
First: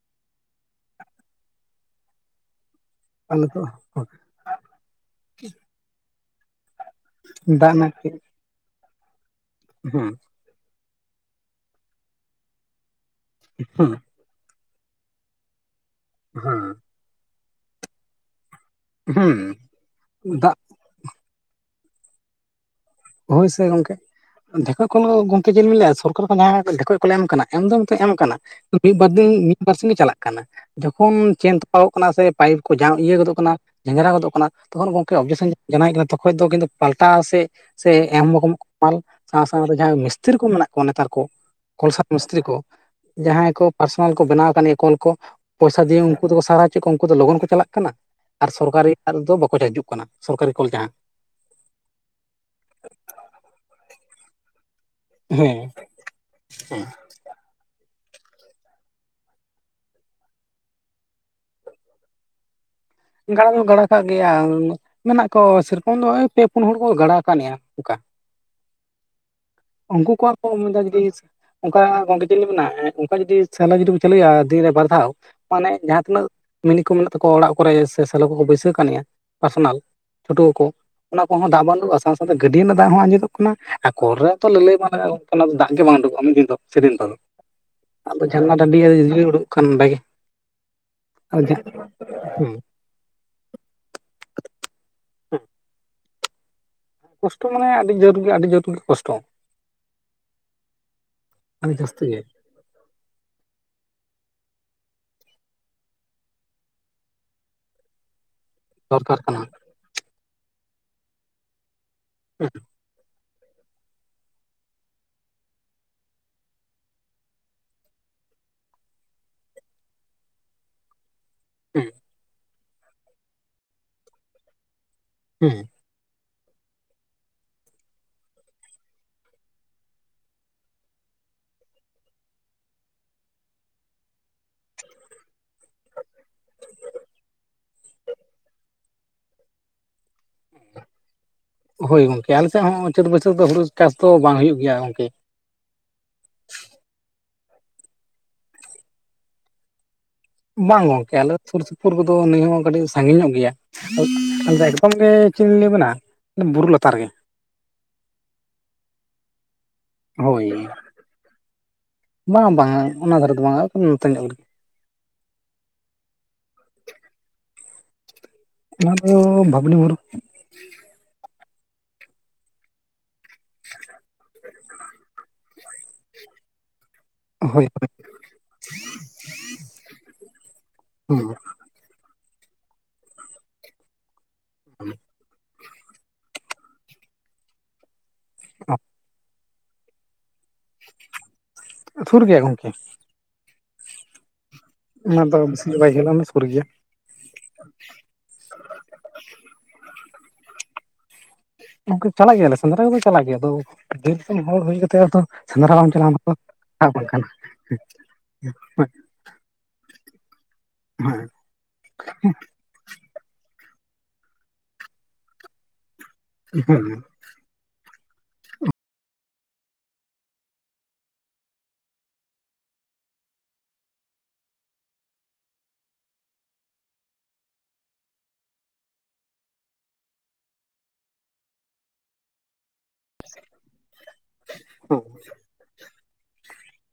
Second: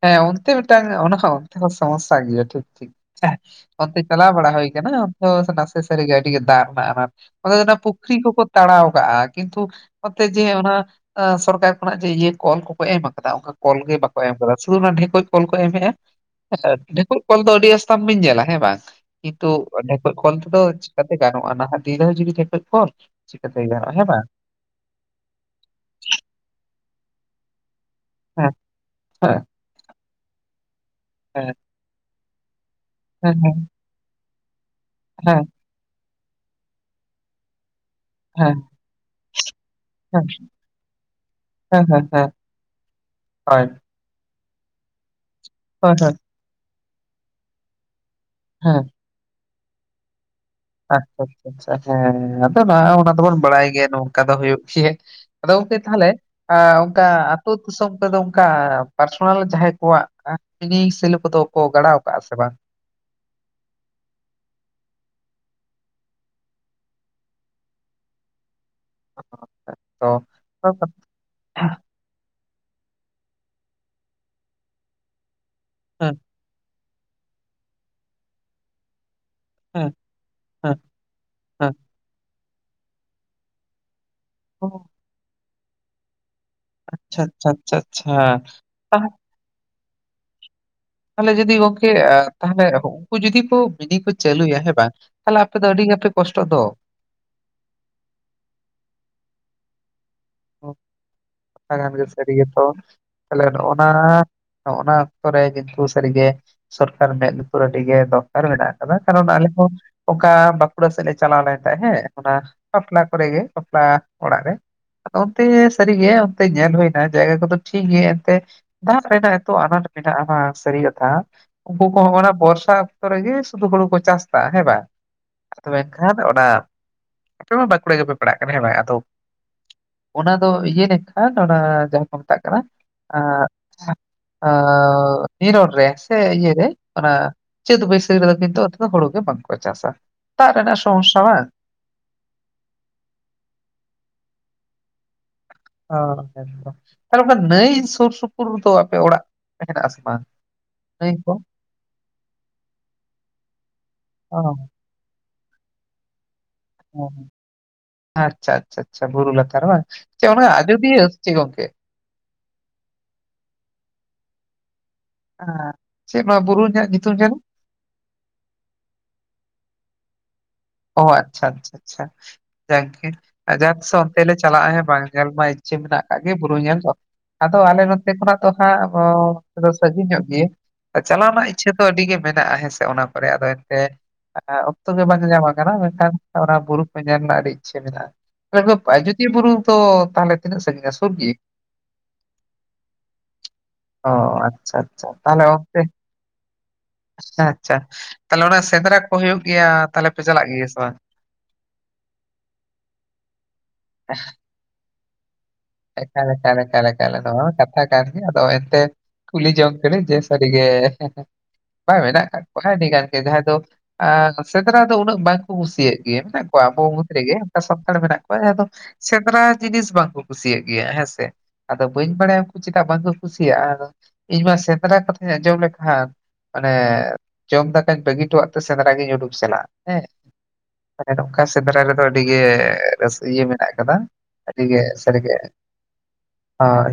[SPEAKER 1] ᱦᱮᱸ ᱚᱱᱛᱮ ᱢᱤᱫᱴᱟᱝ ᱚᱱᱟ ᱦᱚᱸ ᱚᱱᱛᱮ ᱫᱚ ᱥᱚᱢᱚᱥᱟ ᱜᱮᱭᱟ ᱴᱷᱤᱠ ᱴᱷᱤᱠ ᱮᱸᱦᱮ
[SPEAKER 2] ᱟᱞᱮ ᱫᱚ
[SPEAKER 1] ᱚᱱᱛᱮ ᱪᱟᱞᱟᱣ ᱵᱟᱲᱟ ᱦᱩᱭ ᱟᱠᱟᱱᱟ ᱚᱱᱛᱮ ᱱᱟᱥᱮ ᱥᱟᱨᱤ ᱜᱮ ᱟᱰᱤ ᱜᱮ ᱫᱟᱜ ᱨᱮᱱᱟᱜ ᱟᱱᱟᱴ ᱚᱱᱛᱮ ᱫᱚ
[SPEAKER 2] ᱫᱟᱜ
[SPEAKER 1] ᱚᱱᱟ
[SPEAKER 2] ᱨᱮᱱᱟᱜ
[SPEAKER 1] ᱯᱩᱠᱷᱨᱤ ᱠᱚᱠᱚ ᱛᱟᱲᱟᱣ ᱠᱟᱜᱼᱟ ᱠᱤᱱᱛᱩ
[SPEAKER 2] ᱦᱩᱸ
[SPEAKER 1] ᱚᱱᱛᱮ ᱡᱮ ᱚᱱᱟ ᱥᱚᱨᱠᱟᱨ ᱠᱷᱚᱱᱟᱜ ᱡᱮ ᱤᱭᱟᱹ ᱠᱚᱞ ᱠᱚᱠᱚ ᱮᱢ ᱟᱠᱟᱫᱟ ᱚᱱᱠᱟ ᱠᱚᱞ
[SPEAKER 2] ᱦᱩᱸ
[SPEAKER 1] ᱜᱮ ᱵᱟᱠᱚ [unintelligible] ᱚᱱᱟ ᱰᱷᱮᱠᱚᱡ ᱠᱚᱞ ᱠᱚ ᱮᱢᱮᱜᱼᱟ
[SPEAKER 2] ᱦᱩᱸ
[SPEAKER 1] ᱰᱷᱮᱠᱚᱡ ᱠᱚᱞ ᱫᱚ ᱟᱹᱰᱤ ᱟᱥᱛᱟᱢ ᱵᱤᱱ ᱧᱮᱞᱟ ᱦᱮᱸ ᱵᱟᱝ
[SPEAKER 2] ᱦᱩᱸ
[SPEAKER 1] ᱠᱤᱱᱛᱩ ᱰᱷᱮᱠᱚᱡ ᱠᱚᱞ
[SPEAKER 2] ᱫᱟᱜ
[SPEAKER 1] ᱛᱮᱫᱚ ᱪᱤᱠᱟ ᱛᱮ ᱜᱟᱱᱚᱜᱼᱟ ᱱᱟᱦᱟᱜ ᱫᱤᱱ ᱨᱮᱦᱚᱸ ᱡᱩᱫᱤ ᱰᱷᱮᱸᱠᱚᱡ ᱠᱚᱞ
[SPEAKER 2] ᱦᱳᱭ
[SPEAKER 1] ᱪᱤᱠᱟᱹᱛᱮ
[SPEAKER 2] ᱥᱮ
[SPEAKER 1] ᱜᱟᱱᱚᱜᱼᱟ
[SPEAKER 2] ᱜᱚᱝᱠᱮ
[SPEAKER 1] ᱦᱮᱸ ᱵᱟᱝ
[SPEAKER 2] ᱰᱷᱮᱠᱚᱡ ᱠᱚᱞ ᱜᱚᱢᱠᱮ ᱡᱮ ᱞᱤᱧ ᱞᱟᱹᱭᱤᱜᱼᱟ ᱥᱚᱨᱠᱟᱨ ᱠᱷᱚᱱ ᱡᱟᱦᱟᱸ ᱰᱷᱮᱠᱚᱡ [unintelligible] ᱠᱚᱞᱮ ᱮᱢ ᱠᱟᱱᱟ ᱮᱢ ᱫᱚ ᱮᱱᱛᱮ ᱮᱢ ᱠᱟᱱᱟ
[SPEAKER 1] ᱦᱮᱸ
[SPEAKER 2] ᱢᱤᱫ ᱵᱟᱨ ᱫᱤᱱ
[SPEAKER 1] ᱦᱮᱸ
[SPEAKER 2] ᱢᱤᱫ ᱵᱟᱨ ᱥᱤᱧ ᱫᱚ ᱪᱟᱞᱟᱜ ᱠᱟᱱᱟ ᱡᱚᱠᱷᱚᱱ ᱪᱮᱱ ᱛᱚᱯᱟᱜᱚᱜ ᱛᱟᱯᱟᱜᱚᱜ ᱠᱟᱱᱟ ᱥᱮ ᱯᱟᱭᱤᱯ ᱠᱚ ᱡᱟᱢ ᱤᱭᱟᱹ
[SPEAKER 1] ᱦᱮᱸ
[SPEAKER 2] ᱜᱚᱫᱚᱜ ᱠᱟᱱᱟ
[SPEAKER 1] ᱦᱮᱸ
[SPEAKER 2] ᱡᱷᱮᱸᱡᱨᱟ ᱜᱚᱫᱚᱜ ᱠᱟᱱᱟ ᱛᱚᱠᱷᱚᱱ ᱜᱚᱝᱠᱮ
[SPEAKER 1] ᱦᱮᱸ
[SPEAKER 2] ᱚᱵᱽᱡᱮᱠᱥᱚᱱ [unintelligible] ᱠᱟᱱᱟ ᱛᱚᱠᱷᱚᱡ ᱫᱚ ᱠᱤᱱᱛᱩ ᱯᱟᱞᱴᱟᱣᱼᱟ ᱥᱮ ᱥᱮ ᱮᱢ ᱨᱚᱠᱚᱢ
[SPEAKER 1] ᱦᱮᱸ
[SPEAKER 2] ᱯᱟᱞ ᱥᱟᱶ ᱥᱟᱶ ᱨᱮ ᱡᱟᱦᱟᱸᱭ
[SPEAKER 1] ᱦᱮᱸ
[SPEAKER 2] ᱢᱤᱥᱛᱨᱤ ᱠᱚ ᱢᱮᱱᱟᱜ ᱠᱚᱣᱟ ᱱᱮᱛᱟᱨ ᱠᱚ
[SPEAKER 1] ᱦᱮᱸ
[SPEAKER 2] ᱠᱚᱞ
[SPEAKER 1] ᱦᱮᱸ
[SPEAKER 2] ᱥᱟᱯ
[SPEAKER 1] ᱦᱮᱸ
[SPEAKER 2] ᱢᱤᱥᱛᱨᱤ ᱠᱚ ᱡᱟᱦᱟᱸᱭ
[SPEAKER 1] ᱦᱳᱭ
[SPEAKER 2] ᱠᱚ [unintelligible] ᱠᱚᱞ ᱠᱚ ᱵᱮᱱᱟᱣ ᱟᱠᱟᱫ ᱞᱮᱭᱟ ᱠᱚᱞ ᱠᱚ ᱯᱚᱭᱥᱟ
[SPEAKER 1] ᱦᱳᱭ ᱦᱳᱭ
[SPEAKER 2] ᱫᱤᱭᱟᱹ ᱩᱱᱠᱩ ᱫᱚᱠᱚ ᱥᱟᱨᱦᱟᱣ ᱦᱚᱪᱚᱭᱮᱫ ᱠᱚᱣᱟ ᱩᱱᱠᱩ ᱫᱚ ᱞᱚᱜᱚᱱ ᱠᱚ ᱪᱟᱞᱟᱜ ᱠᱟᱱᱟ ᱟᱨ
[SPEAKER 1] ᱦᱮᱸ
[SPEAKER 2] ᱥᱚᱨᱠᱟᱨᱤᱭᱟᱜ ᱨᱮ ᱫᱚ ᱵᱟᱠᱚ ᱦᱤᱡᱩᱜ ᱠᱟᱱᱟ ᱥᱚᱨᱠᱟᱨᱤ ᱠᱚᱞ ᱡᱟᱦᱟᱸ
[SPEAKER 1] ᱟᱪᱪᱷᱟ ᱟᱪᱪᱷᱟ ᱦᱮᱸ ᱟᱫᱚ ᱱᱚᱣᱟ ᱚᱱᱟ ᱫᱚᱵᱚᱱ ᱵᱟᱲᱟᱭ ᱜᱮᱭᱟ ᱱᱚᱝᱠᱟ ᱫᱚ ᱦᱩᱭᱩᱜ ᱜᱮᱭᱟ ᱟᱫᱚ
[SPEAKER 2] ᱦᱮᱸ
[SPEAKER 1] ᱜᱚᱝᱠᱮ ᱛᱟᱦᱚᱞᱮ ᱚᱱᱠᱟ ᱟᱹᱛᱩ ᱫᱤᱥᱚᱢ ᱠᱚᱫᱚ ᱚᱱᱠᱟ ᱯᱟᱨᱥᱚᱱᱟᱞ ᱡᱟᱦᱟᱸᱭ ᱠᱚᱣᱟᱜ ᱢᱤᱱᱤ ᱥᱮᱞᱳ ᱠᱚᱫᱚ ᱠᱚ ᱜᱟᱰᱟᱣ ᱟᱠᱟᱫᱼᱟ ᱥᱮ ᱵᱟᱝ
[SPEAKER 2] ᱜᱟᱲᱟ ᱫᱚ ᱜᱟᱲᱟ ᱠᱟᱜ ᱜᱮᱭᱟ ᱢᱮᱱᱟᱜ ᱠᱚᱣᱟ ᱥᱮᱨᱚᱠᱚᱢ ᱱᱚᱜ ᱚᱭ ᱯᱮ ᱯᱩᱱ ᱦᱚᱲ ᱠᱚ ᱜᱟᱲᱟ ᱠᱟᱹᱣᱱᱤᱜᱼᱟ ᱳᱠᱟ
[SPEAKER 1] [inaudible] ᱛᱚ
[SPEAKER 2] ᱩᱱᱠᱩ ᱠᱚᱣᱟᱜ ᱠᱚ ᱮᱢᱫᱟ ᱡᱩᱫᱤ ᱚᱱᱠᱟ ᱜᱚᱝᱠᱮ ᱥᱮᱫᱞᱤᱧ ᱢᱮᱱᱟ ᱚᱱᱠᱟ ᱡᱩᱫᱤ ᱥᱮᱞᱳ ᱡᱩᱫᱤ ᱵᱚ ᱪᱟᱹᱞᱩ ᱭᱟ ᱫᱤᱱ ᱨᱮ ᱵᱟᱨ ᱫᱷᱟᱣ ᱢᱟᱱᱮ ᱡᱟᱦᱟᱸ
[SPEAKER 1] ᱦᱮᱸ
[SPEAKER 2] ᱛᱤᱱᱟᱹᱜ ᱢᱤᱱᱤ ᱠᱚ ᱢᱮᱱᱟᱜ ᱛᱟᱠᱚᱣᱟ ᱚᱲᱟᱜ ᱠᱚᱨᱮ ᱥᱮ ᱥᱮᱞᱚ ᱠᱚᱠᱚ ᱵᱟᱹᱭᱥᱟᱹᱣ ᱠᱟᱹᱣᱱᱤᱜᱼᱟ ᱯᱟᱨᱥᱚᱱᱟᱞ
[SPEAKER 1] ᱦᱮᱸ
[SPEAKER 2] ᱯᱟᱹᱴᱣᱟᱹ ᱠᱚ
[SPEAKER 1] ᱦᱮᱸ
[SPEAKER 2] ᱚᱱᱟ ᱠᱚᱦᱚᱸ ᱫᱟᱜ
[SPEAKER 1] ᱦᱮᱸ
[SPEAKER 2] ᱵᱟᱹᱱᱩᱜᱼᱟ ᱥᱟᱶ ᱥᱟᱶᱛᱮ ᱜᱟᱹᱰᱤᱭᱟᱹ ᱨᱮᱱᱟᱜ ᱫᱟᱜ ᱦᱚᱸ ᱟᱸᱡᱮᱫᱚᱜ ᱠᱟᱱᱟ ᱟᱨ ᱠᱚᱞ ᱨᱮ ᱛᱚ
[SPEAKER 1] ᱚ
[SPEAKER 2] ᱞᱟᱹᱞᱟᱹᱭ ᱵᱟᱝ ᱦᱚᱭᱩᱜᱼᱟ ᱜᱚᱝᱠᱮ ᱚᱱᱟ ᱫᱚ ᱫᱟᱜ ᱜᱮ ᱵᱟᱝ ᱩᱰᱩᱠᱚᱜᱼᱟ ᱢᱤᱫ ᱫᱤᱱ ᱫᱚ ᱥᱮᱫᱤᱱ ᱫᱚ
[SPEAKER 1] ᱟᱪᱪᱷᱟ ᱟᱪᱪᱷᱟ ᱟᱪᱪᱷᱟ ᱟᱪᱪᱷᱟ
[SPEAKER 2] ᱟᱫᱚ ᱡᱷᱟᱨᱱᱟ ᱴᱟᱺᱰᱤ [unintelligible] ᱩᱰᱩᱜᱚᱜ ᱠᱷᱟᱱ ᱵᱷᱟᱹᱜᱤ
[SPEAKER 1] ᱛᱟᱦᱚᱞᱮ ᱡᱩᱫᱤ ᱜᱚᱝᱠᱮ ᱛᱟᱦᱚᱞᱮ ᱩᱱᱠᱩ ᱡᱩᱫᱤ ᱠᱚ ᱢᱤᱱᱤ ᱤ ᱠᱚ ᱪᱟᱹᱞᱩᱭᱟ ᱦᱮᱸ ᱵᱟᱝ ᱛᱟᱦᱚᱞᱮ ᱟᱯᱮ ᱫᱚ ᱟᱹᱰᱤ ᱜᱮᱯᱮ ᱠᱚᱥᱴᱚᱜ ᱫᱚ
[SPEAKER 2] ᱠᱚᱥᱴᱚ ᱢᱟᱱᱮ ᱟᱹᱰᱤ ᱡᱳᱨ ᱜᱮ ᱟᱹᱰᱤ ᱡᱳᱨ ᱜᱮ ᱠᱚᱥᱴᱚᱼᱟ
[SPEAKER 1] ᱠᱟᱛᱷᱟ
[SPEAKER 2] ᱟᱹᱰᱤ
[SPEAKER 1] ᱠᱟᱱ
[SPEAKER 2] ᱡᱟᱹᱥᱛᱤ
[SPEAKER 1] ᱜᱮᱭᱟ ᱥᱟᱹᱨᱤ ᱜᱮ ᱛᱚ ᱛᱟᱦᱚᱞᱮ ᱱᱚᱜ ᱚᱱᱟ ᱱᱚᱜᱱᱟ ᱚᱠᱛᱚ ᱨᱮ ᱠᱤᱱᱛᱩ ᱥᱟᱹᱨᱤ ᱜᱮ ᱥᱚᱨᱠᱟᱨ ᱢᱮᱫ ᱞᱩᱛᱩᱨ ᱟᱹᱰᱤ ᱜᱮ ᱫᱚᱨᱠᱟᱨ ᱢᱮᱱᱟᱜ-ᱟ
[SPEAKER 2] ᱫᱚᱨᱠᱟᱨ
[SPEAKER 1] ᱠᱟᱨᱚᱱ
[SPEAKER 2] ᱠᱟᱱᱟ
[SPEAKER 1] ᱟᱞᱮ ᱦᱚ ᱚᱱᱠᱟ ᱵᱟᱸᱠᱩᱲᱟ ᱥᱮᱫ ᱞᱮ ᱪᱟᱞᱟᱣ ᱞᱮᱱ ᱛᱟᱦᱮ ᱦᱮ ᱚᱱᱟ ᱵᱟᱯᱞᱟ ᱠᱚᱨᱮ ᱜᱮ ᱵᱟᱯᱞᱟ ᱚᱲᱟᱜ ᱨᱮ ᱟᱫᱚ ᱚᱱᱛᱮ ᱥᱟᱹᱨᱤᱜᱮ ᱚᱱᱛᱮ ᱧᱮᱞ ᱦᱩᱭᱱᱟ ᱡᱟᱭᱜᱟ ᱠᱚᱫᱚ ᱴᱷᱤᱠ ᱜᱮᱭᱟ ᱮᱱᱛᱮ ᱫᱟᱜ ᱨᱮᱱᱟᱜ ᱮᱛᱚ ᱟᱱᱟᱴ ᱢᱮᱱᱟᱜᱼᱟ ᱦᱟᱸᱜ ᱥᱟᱹᱨᱤ ᱠᱟᱛᱷᱟ ᱩᱱᱠᱩ
[SPEAKER 2] ᱦᱩᱸ
[SPEAKER 1] ᱠᱚ ᱦᱚᱲ ᱚᱱᱟ ᱵᱚᱨᱥᱟ ᱚᱠᱛᱚ ᱨᱮᱜᱮ ᱥᱩᱫᱷᱩ ᱦᱩᱲᱩ ᱠᱚ ᱪᱟᱥ ᱫᱟ ᱦᱮᱸ ᱵᱟᱝ
[SPEAKER 2] ᱦᱩᱸ
[SPEAKER 1] ᱟᱨ ᱛᱚᱵᱮ ᱠᱷᱟᱱ ᱚᱱᱟ ᱟᱯᱮ ᱢᱟ ᱵᱟᱸᱠᱩᱲᱟ ᱜᱮᱯᱮ ᱯᱟᱲᱦᱟᱜ ᱠᱟᱱᱟ ᱟᱫᱚ ᱚᱱᱟ ᱫᱚ ᱤᱭᱟᱹ ᱱᱮᱠᱷᱟᱱ ᱚᱱᱟ ᱡᱟᱦᱟᱸ ᱠᱚ ᱢᱮᱛᱟᱜ ᱠᱟᱱᱟ ᱱᱤᱨᱚᱲ ᱨᱮ ᱥᱮ ᱤᱭᱟᱹ ᱨᱮ ᱚᱱᱟ ᱪᱟᱹᱛ ᱵᱟᱹᱭᱥᱟᱹᱠᱷ ᱨᱮᱫᱚ ᱠᱤᱱᱛᱩ ᱫᱚ ᱦᱩᱲᱩ ᱜᱮ ᱵᱟᱝᱠᱚ ᱪᱟᱥᱟ ᱫᱟᱜ ᱨᱮᱱᱟᱜ ᱥᱚᱢᱚᱥᱥᱟ ᱵᱟᱝ
[SPEAKER 2] ᱦᱳᱭ ᱜᱚᱝᱠᱮ ᱟᱞᱮᱥᱮᱫ ᱦᱚᱸ ᱪᱟᱹᱛ ᱵᱟᱹᱭᱥᱟᱹᱠᱷ ᱫᱚ ᱦᱩᱲᱩ ᱪᱟᱥ ᱫᱚ ᱵᱟᱝ ᱦᱩᱭᱩᱜ ᱜᱮᱭᱟ ᱜᱚᱝᱠᱮ
[SPEAKER 1] ᱚ ᱮᱠᱫᱚᱢ ᱛᱟᱦᱞᱮ ᱚᱱᱟ ᱱᱟᱹᱭ ᱥᱩᱨ ᱥᱩᱯᱩᱨ ᱫᱚ ᱟᱯᱮ ᱚᱲᱟᱜ ᱦᱮᱱᱟᱜ ᱟᱥᱮ ᱵᱟᱝ
[SPEAKER 2] ᱵᱟᱝ
[SPEAKER 1] ᱱᱟᱹᱭ
[SPEAKER 2] ᱜᱚᱝᱠᱮ
[SPEAKER 1] ᱠᱚ
[SPEAKER 2] ᱟᱞᱮ ᱥᱩᱨ ᱥᱩᱯᱩᱨ ᱠᱚᱫᱚ ᱱᱟᱹᱭ ᱦᱚᱸ ᱠᱟᱹᱴᱤᱡ ᱥᱟᱺᱜᱤᱧ ᱧᱚᱜ ᱜᱮᱭᱟ
[SPEAKER 1] ᱚ
[SPEAKER 2] [unintelligible] ᱜᱚᱝᱠᱮ ᱪᱮᱫ ᱞᱤᱧ ᱞᱟᱹᱭ ᱟᱵᱤᱱᱟ ᱵᱩᱨᱩ [inaudible]
[SPEAKER 1] ᱚ ᱟᱪᱪᱷᱟ ᱟᱪᱪᱷᱟ ᱟᱪᱪᱷᱟ ᱵᱩᱨᱩ ᱞᱟᱛᱟᱨ ᱵᱟᱝ ᱥᱮ ᱚᱱᱟ
[SPEAKER 2] ᱦᱳᱭ
[SPEAKER 1] ᱟᱡᱚᱫᱤᱭᱟᱹ ᱥᱮ ᱪᱮᱫ ᱜᱚᱝᱠᱮ
[SPEAKER 2] ᱵᱟᱝ ᱵᱟᱝᱟ ᱚᱱᱟ ᱫᱷᱟᱨᱮ ᱫᱚ ᱵᱟᱝᱟ ᱱᱚᱛᱮ ᱧᱚᱜ ᱨᱮᱜ
[SPEAKER 1] ᱟ ᱪᱮᱫ ᱱᱚᱣᱟ ᱵᱩᱨᱩᱧᱟᱜ ᱧᱩᱛᱩᱢ ᱡᱮᱱᱚ
[SPEAKER 2] ᱚᱱᱟ ᱫᱚ ᱵᱷᱟᱵᱽᱱᱤ ᱵᱩᱨᱩ
[SPEAKER 1] ᱚ ᱟᱪᱪᱷᱟ ᱟᱪᱪᱷᱟ ᱟᱪᱪᱷᱟ ᱡᱟᱠᱜᱮ ᱟ ᱡᱟᱦᱟ ᱛᱤᱥᱚᱜ ᱚᱱᱛᱮ ᱞᱮ ᱪᱟᱞᱟᱜ-ᱟ ᱦᱮ ᱵᱟᱝ ᱧᱮᱞ ᱢᱟ [unintelligible] ᱜᱮ ᱵᱩᱨᱩ ᱧᱮᱞ ᱪᱚ ᱟᱫᱚ
[SPEAKER 2] ᱦᱳᱭ
[SPEAKER 1] ᱟᱞᱮ
[SPEAKER 2] ᱦᱳᱭ
[SPEAKER 1] ᱱᱚᱛᱮ ᱠᱷᱚᱱᱟᱜ ᱫᱚ ᱦᱟᱜ ᱥᱟᱹᱜᱤᱧ ᱧᱚᱜ ᱜᱮᱭᱟ ᱪᱟᱞᱟᱣ
[SPEAKER 2] ᱦᱩᱸ
[SPEAKER 1] ᱨᱮᱱᱟᱜ ᱤᱪᱪᱷᱟ ᱤᱪᱪᱷᱟᱹ ᱫᱚ ᱟᱹᱰᱤ ᱜᱮ ᱢᱮᱱᱟᱜ-ᱟ ᱦᱮᱸᱥᱮ ᱚᱱᱟ ᱠᱚᱨᱮ ᱟᱫᱚ ᱮᱱᱛᱮ ᱚᱠᱛᱚ ᱜᱮ ᱵᱟᱝ ᱧᱟᱢᱟ [unintelligible] ᱢᱮᱱᱠᱷᱟᱱ ᱚᱱᱟ ᱵᱩᱨᱩ ᱠᱚ ᱧᱮᱞ ᱨᱮᱱᱟᱜ ᱟᱹᱰᱤ ᱤᱪᱪᱷᱟᱹ ᱢᱮᱱᱟᱜ-ᱟ ᱟᱡᱚᱫᱤᱭᱟᱹ ᱵᱩᱨᱩ ᱛᱚ ᱛᱟᱦᱚᱞᱮ ᱛᱤᱱᱟᱹᱜ ᱥᱟᱺᱜᱤᱧᱟ ᱥᱚᱨ ᱜᱤ
[SPEAKER 2] ᱥᱩᱨ ᱜᱮᱭᱟ ᱜᱚᱝᱠᱮ
[SPEAKER 1] ᱚ ᱟᱪᱪᱷᱟ ᱟᱪᱪᱷᱟ
[SPEAKER 2] ᱚᱱᱟ ᱫᱚ
[SPEAKER 1] ᱛᱟᱦᱮ ᱚᱱᱛᱮ
[SPEAKER 2] [unintelligible] ᱚᱱᱟ ᱥᱩᱨ ᱜᱮᱭᱟ
[SPEAKER 1] ᱟᱪᱪᱷᱟ ᱟᱪᱪᱷᱟ ᱛᱟᱦᱞᱮ ᱚᱱᱟ ᱥᱮᱸᱫᱽᱨᱟ ᱠᱚ ᱦᱩᱭᱩᱜ ᱜᱮᱭᱟ ᱛᱟᱦᱚᱞᱮ ᱯᱮ ᱪᱟᱞᱟᱜ ᱜᱮᱭᱟ ᱥᱮ ᱵᱟᱝ
[SPEAKER 2] ᱜᱚᱝᱠᱮ ᱪᱟᱞᱟᱜ ᱜᱮᱭᱟᱞᱮ ᱥᱮᱸᱫᱽᱨᱟ ᱠᱚᱫᱚ ᱪᱟᱞᱟᱜ ᱜᱮᱭᱟ ᱟᱫᱚ ᱵᱤᱨ ᱫᱤᱥᱚᱢ ᱦᱚᱲ ᱦᱩᱭ ᱠᱟᱛᱮ ᱟᱫᱚ ᱥᱮᱸᱫᱽᱨᱟ ᱵᱟᱢ ᱪᱟᱞᱟᱣ
[SPEAKER 1] ᱮᱠᱟᱞ
[SPEAKER 2] ᱢᱟᱛᱚ
[SPEAKER 1] ᱮᱠᱟᱞ ᱮᱠᱟᱞ
[SPEAKER 2] ᱵᱟᱝ
[SPEAKER 1] ᱮᱠᱟᱞ
[SPEAKER 2] ᱠᱟᱱᱟ
[SPEAKER 1] ᱱᱚᱣᱟ ᱢᱟ ᱠᱟᱛᱷᱟ ᱠᱟᱱ ᱜᱮ ᱟᱫᱚ ᱮᱱᱛᱮ
[SPEAKER 2] ᱦᱳᱭ
[SPEAKER 1] ᱠᱩᱞᱤ ᱡᱚᱝ ᱠᱟᱸᱱᱤᱧ ᱡᱮ ᱥᱟᱹᱨᱤᱜᱮ
[SPEAKER 2] ᱦᱳᱭ
[SPEAKER 1] ᱵᱟᱝ ᱢᱮᱱᱟᱜ ᱟᱠᱟᱜ ᱟᱹᱰᱤ ᱜᱟᱱ ᱜᱮ ᱡᱟᱦᱟᱸᱭ ᱫᱚ ᱥᱮᱸᱫᱽᱨᱟ ᱫᱚ ᱩᱱᱟᱹᱜ ᱵᱟᱝᱠᱚ ᱠᱩᱥᱤᱭᱟᱜ ᱜᱮ ᱢᱮᱱᱟᱜ ᱠᱚᱣᱟ ᱟᱵᱚ ᱢᱩᱫᱽ ᱨᱮᱜᱮ ᱥᱟᱱᱛᱟᱲ ᱢᱮᱱᱟᱜ ᱠᱚᱣᱟ ᱡᱟᱦᱟᱸ ᱫᱚ ᱥᱮᱸᱫᱽᱨᱟ ᱡᱤᱱᱤᱥ ᱵᱟᱝ ᱠᱚ ᱠᱩᱥᱤᱭᱟᱜ ᱜᱮᱭᱟ ᱦᱮᱸ ᱥᱮ ᱟᱫᱚ ᱵᱟᱹᱧ ᱵᱟᱲᱟᱭᱟ ᱩᱱᱠᱩ ᱪᱮᱫᱟᱜ ᱵᱟᱝᱠᱚ ᱠᱩᱥᱤᱭᱟᱜ-ᱟ ᱟᱫᱚ ᱤᱧᱢᱟ ᱥᱮᱸᱫᱽᱨᱟ ᱠᱟᱛᱷᱟᱧ ᱟᱸᱡᱚᱢ ᱞᱮᱠᱷᱟᱱ ᱢᱟᱱᱮ ᱡᱚᱢ ᱫᱟᱠᱟᱧ ᱵᱟᱹᱜᱤ ᱦᱚᱴᱚᱣᱟᱜ ᱛᱮ ᱥᱮᱸᱫᱽᱨᱟ ᱜᱤᱧ ᱩᱰᱩᱠ ᱪᱟᱞᱟᱜ-ᱟ ᱦᱮᱸ ᱦᱮᱸ ᱱᱚᱝᱠᱟ ᱥᱮᱸᱫᱽᱨᱟ ᱨᱮᱫᱚ ᱟᱹᱰᱤ ᱜᱮ ᱨᱟᱹᱥᱠᱟᱹ ᱤᱭᱟᱹ ᱢᱮᱱᱟᱜ ᱟᱠᱟᱫᱟ ᱟᱹᱰᱤ ᱜᱮ
[SPEAKER 2] ᱦᱳᱭ
[SPEAKER 1] ᱥᱟᱹᱨᱤᱜᱮ ᱦᱳᱭ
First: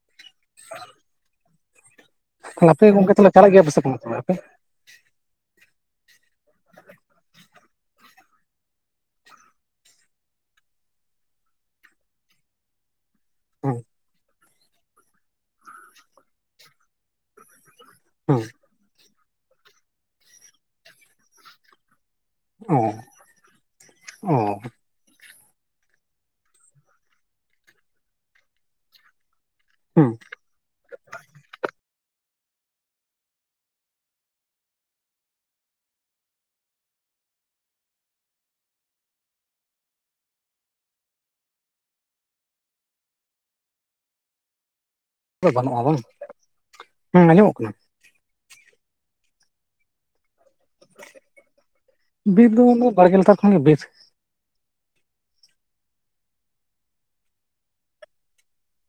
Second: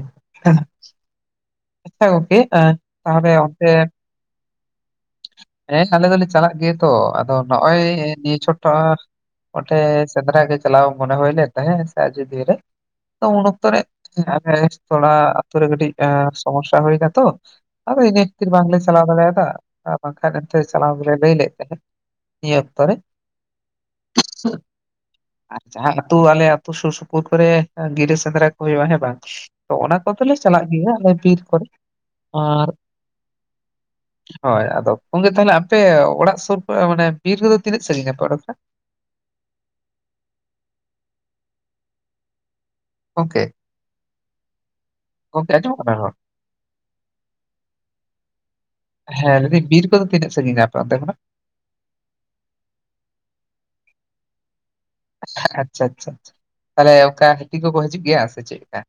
[SPEAKER 1] ᱟᱪᱪᱷᱟ ᱟᱸ,
[SPEAKER 2] [unintelligible] ᱜᱚᱝᱠᱮ ᱛᱟᱦᱚᱞᱮ ᱪᱟᱞᱟᱜ
[SPEAKER 1] ᱚᱱᱛᱮ
[SPEAKER 2] ᱜᱮᱭᱟ ᱯᱟᱥᱮ ᱵᱟᱝ ᱛᱚᱵᱮ ᱟᱯᱮ
[SPEAKER 1] ᱮᱱ ᱟᱞᱮ ᱫᱚᱞᱮ ᱪᱟᱞᱟᱜ ᱜᱮᱭᱟ ᱛᱚ ᱟᱫᱚ ᱱᱚᱜ-ᱚᱭ ᱱᱤᱭᱟᱹ ᱪᱷᱚᱴ ᱚᱸᱰᱮ ᱥᱮᱸᱫᱽᱨᱟ ᱜᱮ ᱪᱟᱞᱟ ᱢᱚᱱᱮ ᱦᱩᱭ ᱞᱮᱱ ᱛᱟᱦᱮᱸ ᱦᱮᱸᱥᱮ ᱟᱡᱚᱫᱤᱭᱟᱹ ᱨᱮ ᱩᱱ ᱚᱠᱛᱚ
[SPEAKER 2] ᱦᱮᱸ
[SPEAKER 1] [unintelligible] ᱛᱷᱚᱲᱟ ᱟᱛᱳ ᱨᱮ ᱠᱟᱹᱴᱤᱡ ᱥᱚᱢᱚᱥᱥᱟ ᱦᱩᱭᱱᱟᱛᱚ ᱟᱫᱚ ᱤᱱᱟᱹ
[SPEAKER 2] ᱦᱩᱸ
[SPEAKER 1] ᱠᱷᱟᱹᱛᱤᱨ ᱵᱟᱝᱞᱮ ᱪᱟᱞᱟᱣ ᱫᱟᱲᱮᱭᱟᱫᱟ ᱟᱨ ᱵᱟᱝᱠᱷᱟᱱ ᱮᱱᱛᱮ ᱪᱟᱞᱟᱣ ᱜᱮᱞᱮ ᱞᱟᱹᱭ ᱞᱮᱫ ᱛᱟᱦᱮᱸᱫ ᱱᱤᱭᱟᱹ
[SPEAKER 2] ᱚ
[SPEAKER 1] ᱚᱠᱛᱚ ᱨᱮ
[SPEAKER 2] ᱚ
[SPEAKER 1] ᱟᱨ ᱡᱟᱦᱟᱸ ᱟᱹᱛᱩ ᱟᱞᱮ ᱟᱹᱛᱩ ᱥᱩᱨ ᱥᱩᱯᱩᱨ ᱠᱚᱨᱮ ᱵᱤᱨ ᱥᱮᱸᱫᱽᱨᱟ ᱠᱚ ᱦᱩᱭᱩᱜ ᱦᱮ ᱵᱟᱝ ᱛᱚ ᱚᱱᱟ
[SPEAKER 2] ᱦᱩᱸ
[SPEAKER 1] ᱠᱚᱫᱚᱞᱮ ᱪᱟᱞᱟᱜ ᱜᱮᱭᱟ ᱟᱞᱮ ᱵᱤᱨ ᱠᱚᱨᱮ ᱟᱨ ᱦᱳᱭ ᱟᱫᱚ ᱜᱚᱝᱠᱮ ᱛᱟᱦᱚᱞᱮ ᱟᱯᱮ ᱚᱲᱟᱜ ᱥᱩᱨ ᱠᱚ ᱢᱟᱱᱮ ᱵᱤᱨ ᱨᱮᱫᱚ ᱛᱤᱱᱟᱹᱜ ᱥᱟᱺᱤᱧᱟ ᱟᱯᱮ ᱚᱸᱰᱮ ᱠᱷᱚᱱᱟᱜ ᱜᱚᱝᱠᱮ
[SPEAKER 2] ᱟᱫᱚ
[SPEAKER 1] ᱜᱚᱝᱠᱮ ᱟᱡᱚᱢᱚᱜ
[SPEAKER 2] ᱵᱟᱹᱱᱩᱜᱼᱟ ᱵᱟᱝ
[SPEAKER 1] ᱠᱟᱱᱟ
[SPEAKER 2] ᱦᱩᱸ ᱟᱸᱡᱚᱢᱚᱜ ᱠᱟᱱᱟ
[SPEAKER 1] ᱦᱮᱸ ᱞᱟᱹᱭ ᱫᱤᱧ ᱵᱤᱨ ᱠᱚᱫᱚ ᱛᱤᱱᱟᱹᱜ ᱥᱟᱺᱜᱤᱧᱟ ᱟᱯᱮ ᱚᱱᱛᱮ ᱠᱷᱚᱱᱟᱜ
[SPEAKER 2] ᱵᱤᱨ ᱫᱚ ᱩᱱᱟᱹᱜ ᱵᱟᱲᱜᱮ ᱞᱟᱛᱟᱨ ᱠᱷᱚᱱᱟᱜ ᱜᱮ ᱵᱤᱨ
[SPEAKER 1] ᱟᱪᱪᱷᱟ ᱟᱪᱪᱷᱟ ᱛᱟᱦᱚᱞᱮ ᱚᱱᱠᱟ ᱦᱟᱹᱛᱤ ᱠᱚᱠᱚ ᱦᱤᱡᱩᱜ ᱜᱮᱭᱟ ᱥᱮ ᱪᱮᱫᱠᱟ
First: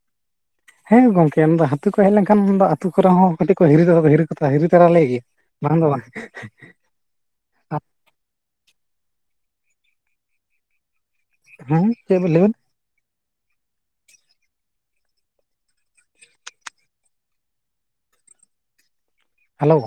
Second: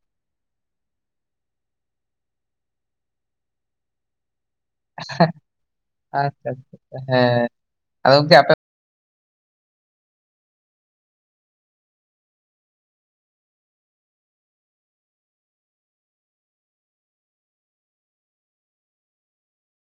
[SPEAKER 2] ᱦᱮᱸ ᱜᱚᱝᱠᱮ ᱦᱟᱹᱛᱤ ᱠᱚ ᱦᱮᱡ ᱞᱮᱱᱠᱷᱟᱱ ᱟᱹᱛᱩ ᱠᱚ ᱨᱮᱦᱚᱸ ᱠᱟᱹᱴᱤᱡ ᱠᱚ ᱦᱤᱨᱤ [unintelligible] ᱛᱚᱨᱟ ᱞᱮ ᱜᱮᱭᱟ ᱵᱟᱝ ᱫᱚ ᱵᱟᱝ
[SPEAKER 1] ᱟᱪᱪᱷᱟ
[SPEAKER 2] [unintelligible]
[SPEAKER 1] ᱟᱪᱪᱷᱟ ᱟᱪᱪᱷᱟ, ᱦᱮᱸ ᱟᱫᱚ [unintelligible]
[SPEAKER 2] ᱦᱩᱸ ᱪᱮᱫ ᱵᱤᱱ ᱞᱟᱹᱭᱮᱫ ᱦᱮᱞᱳ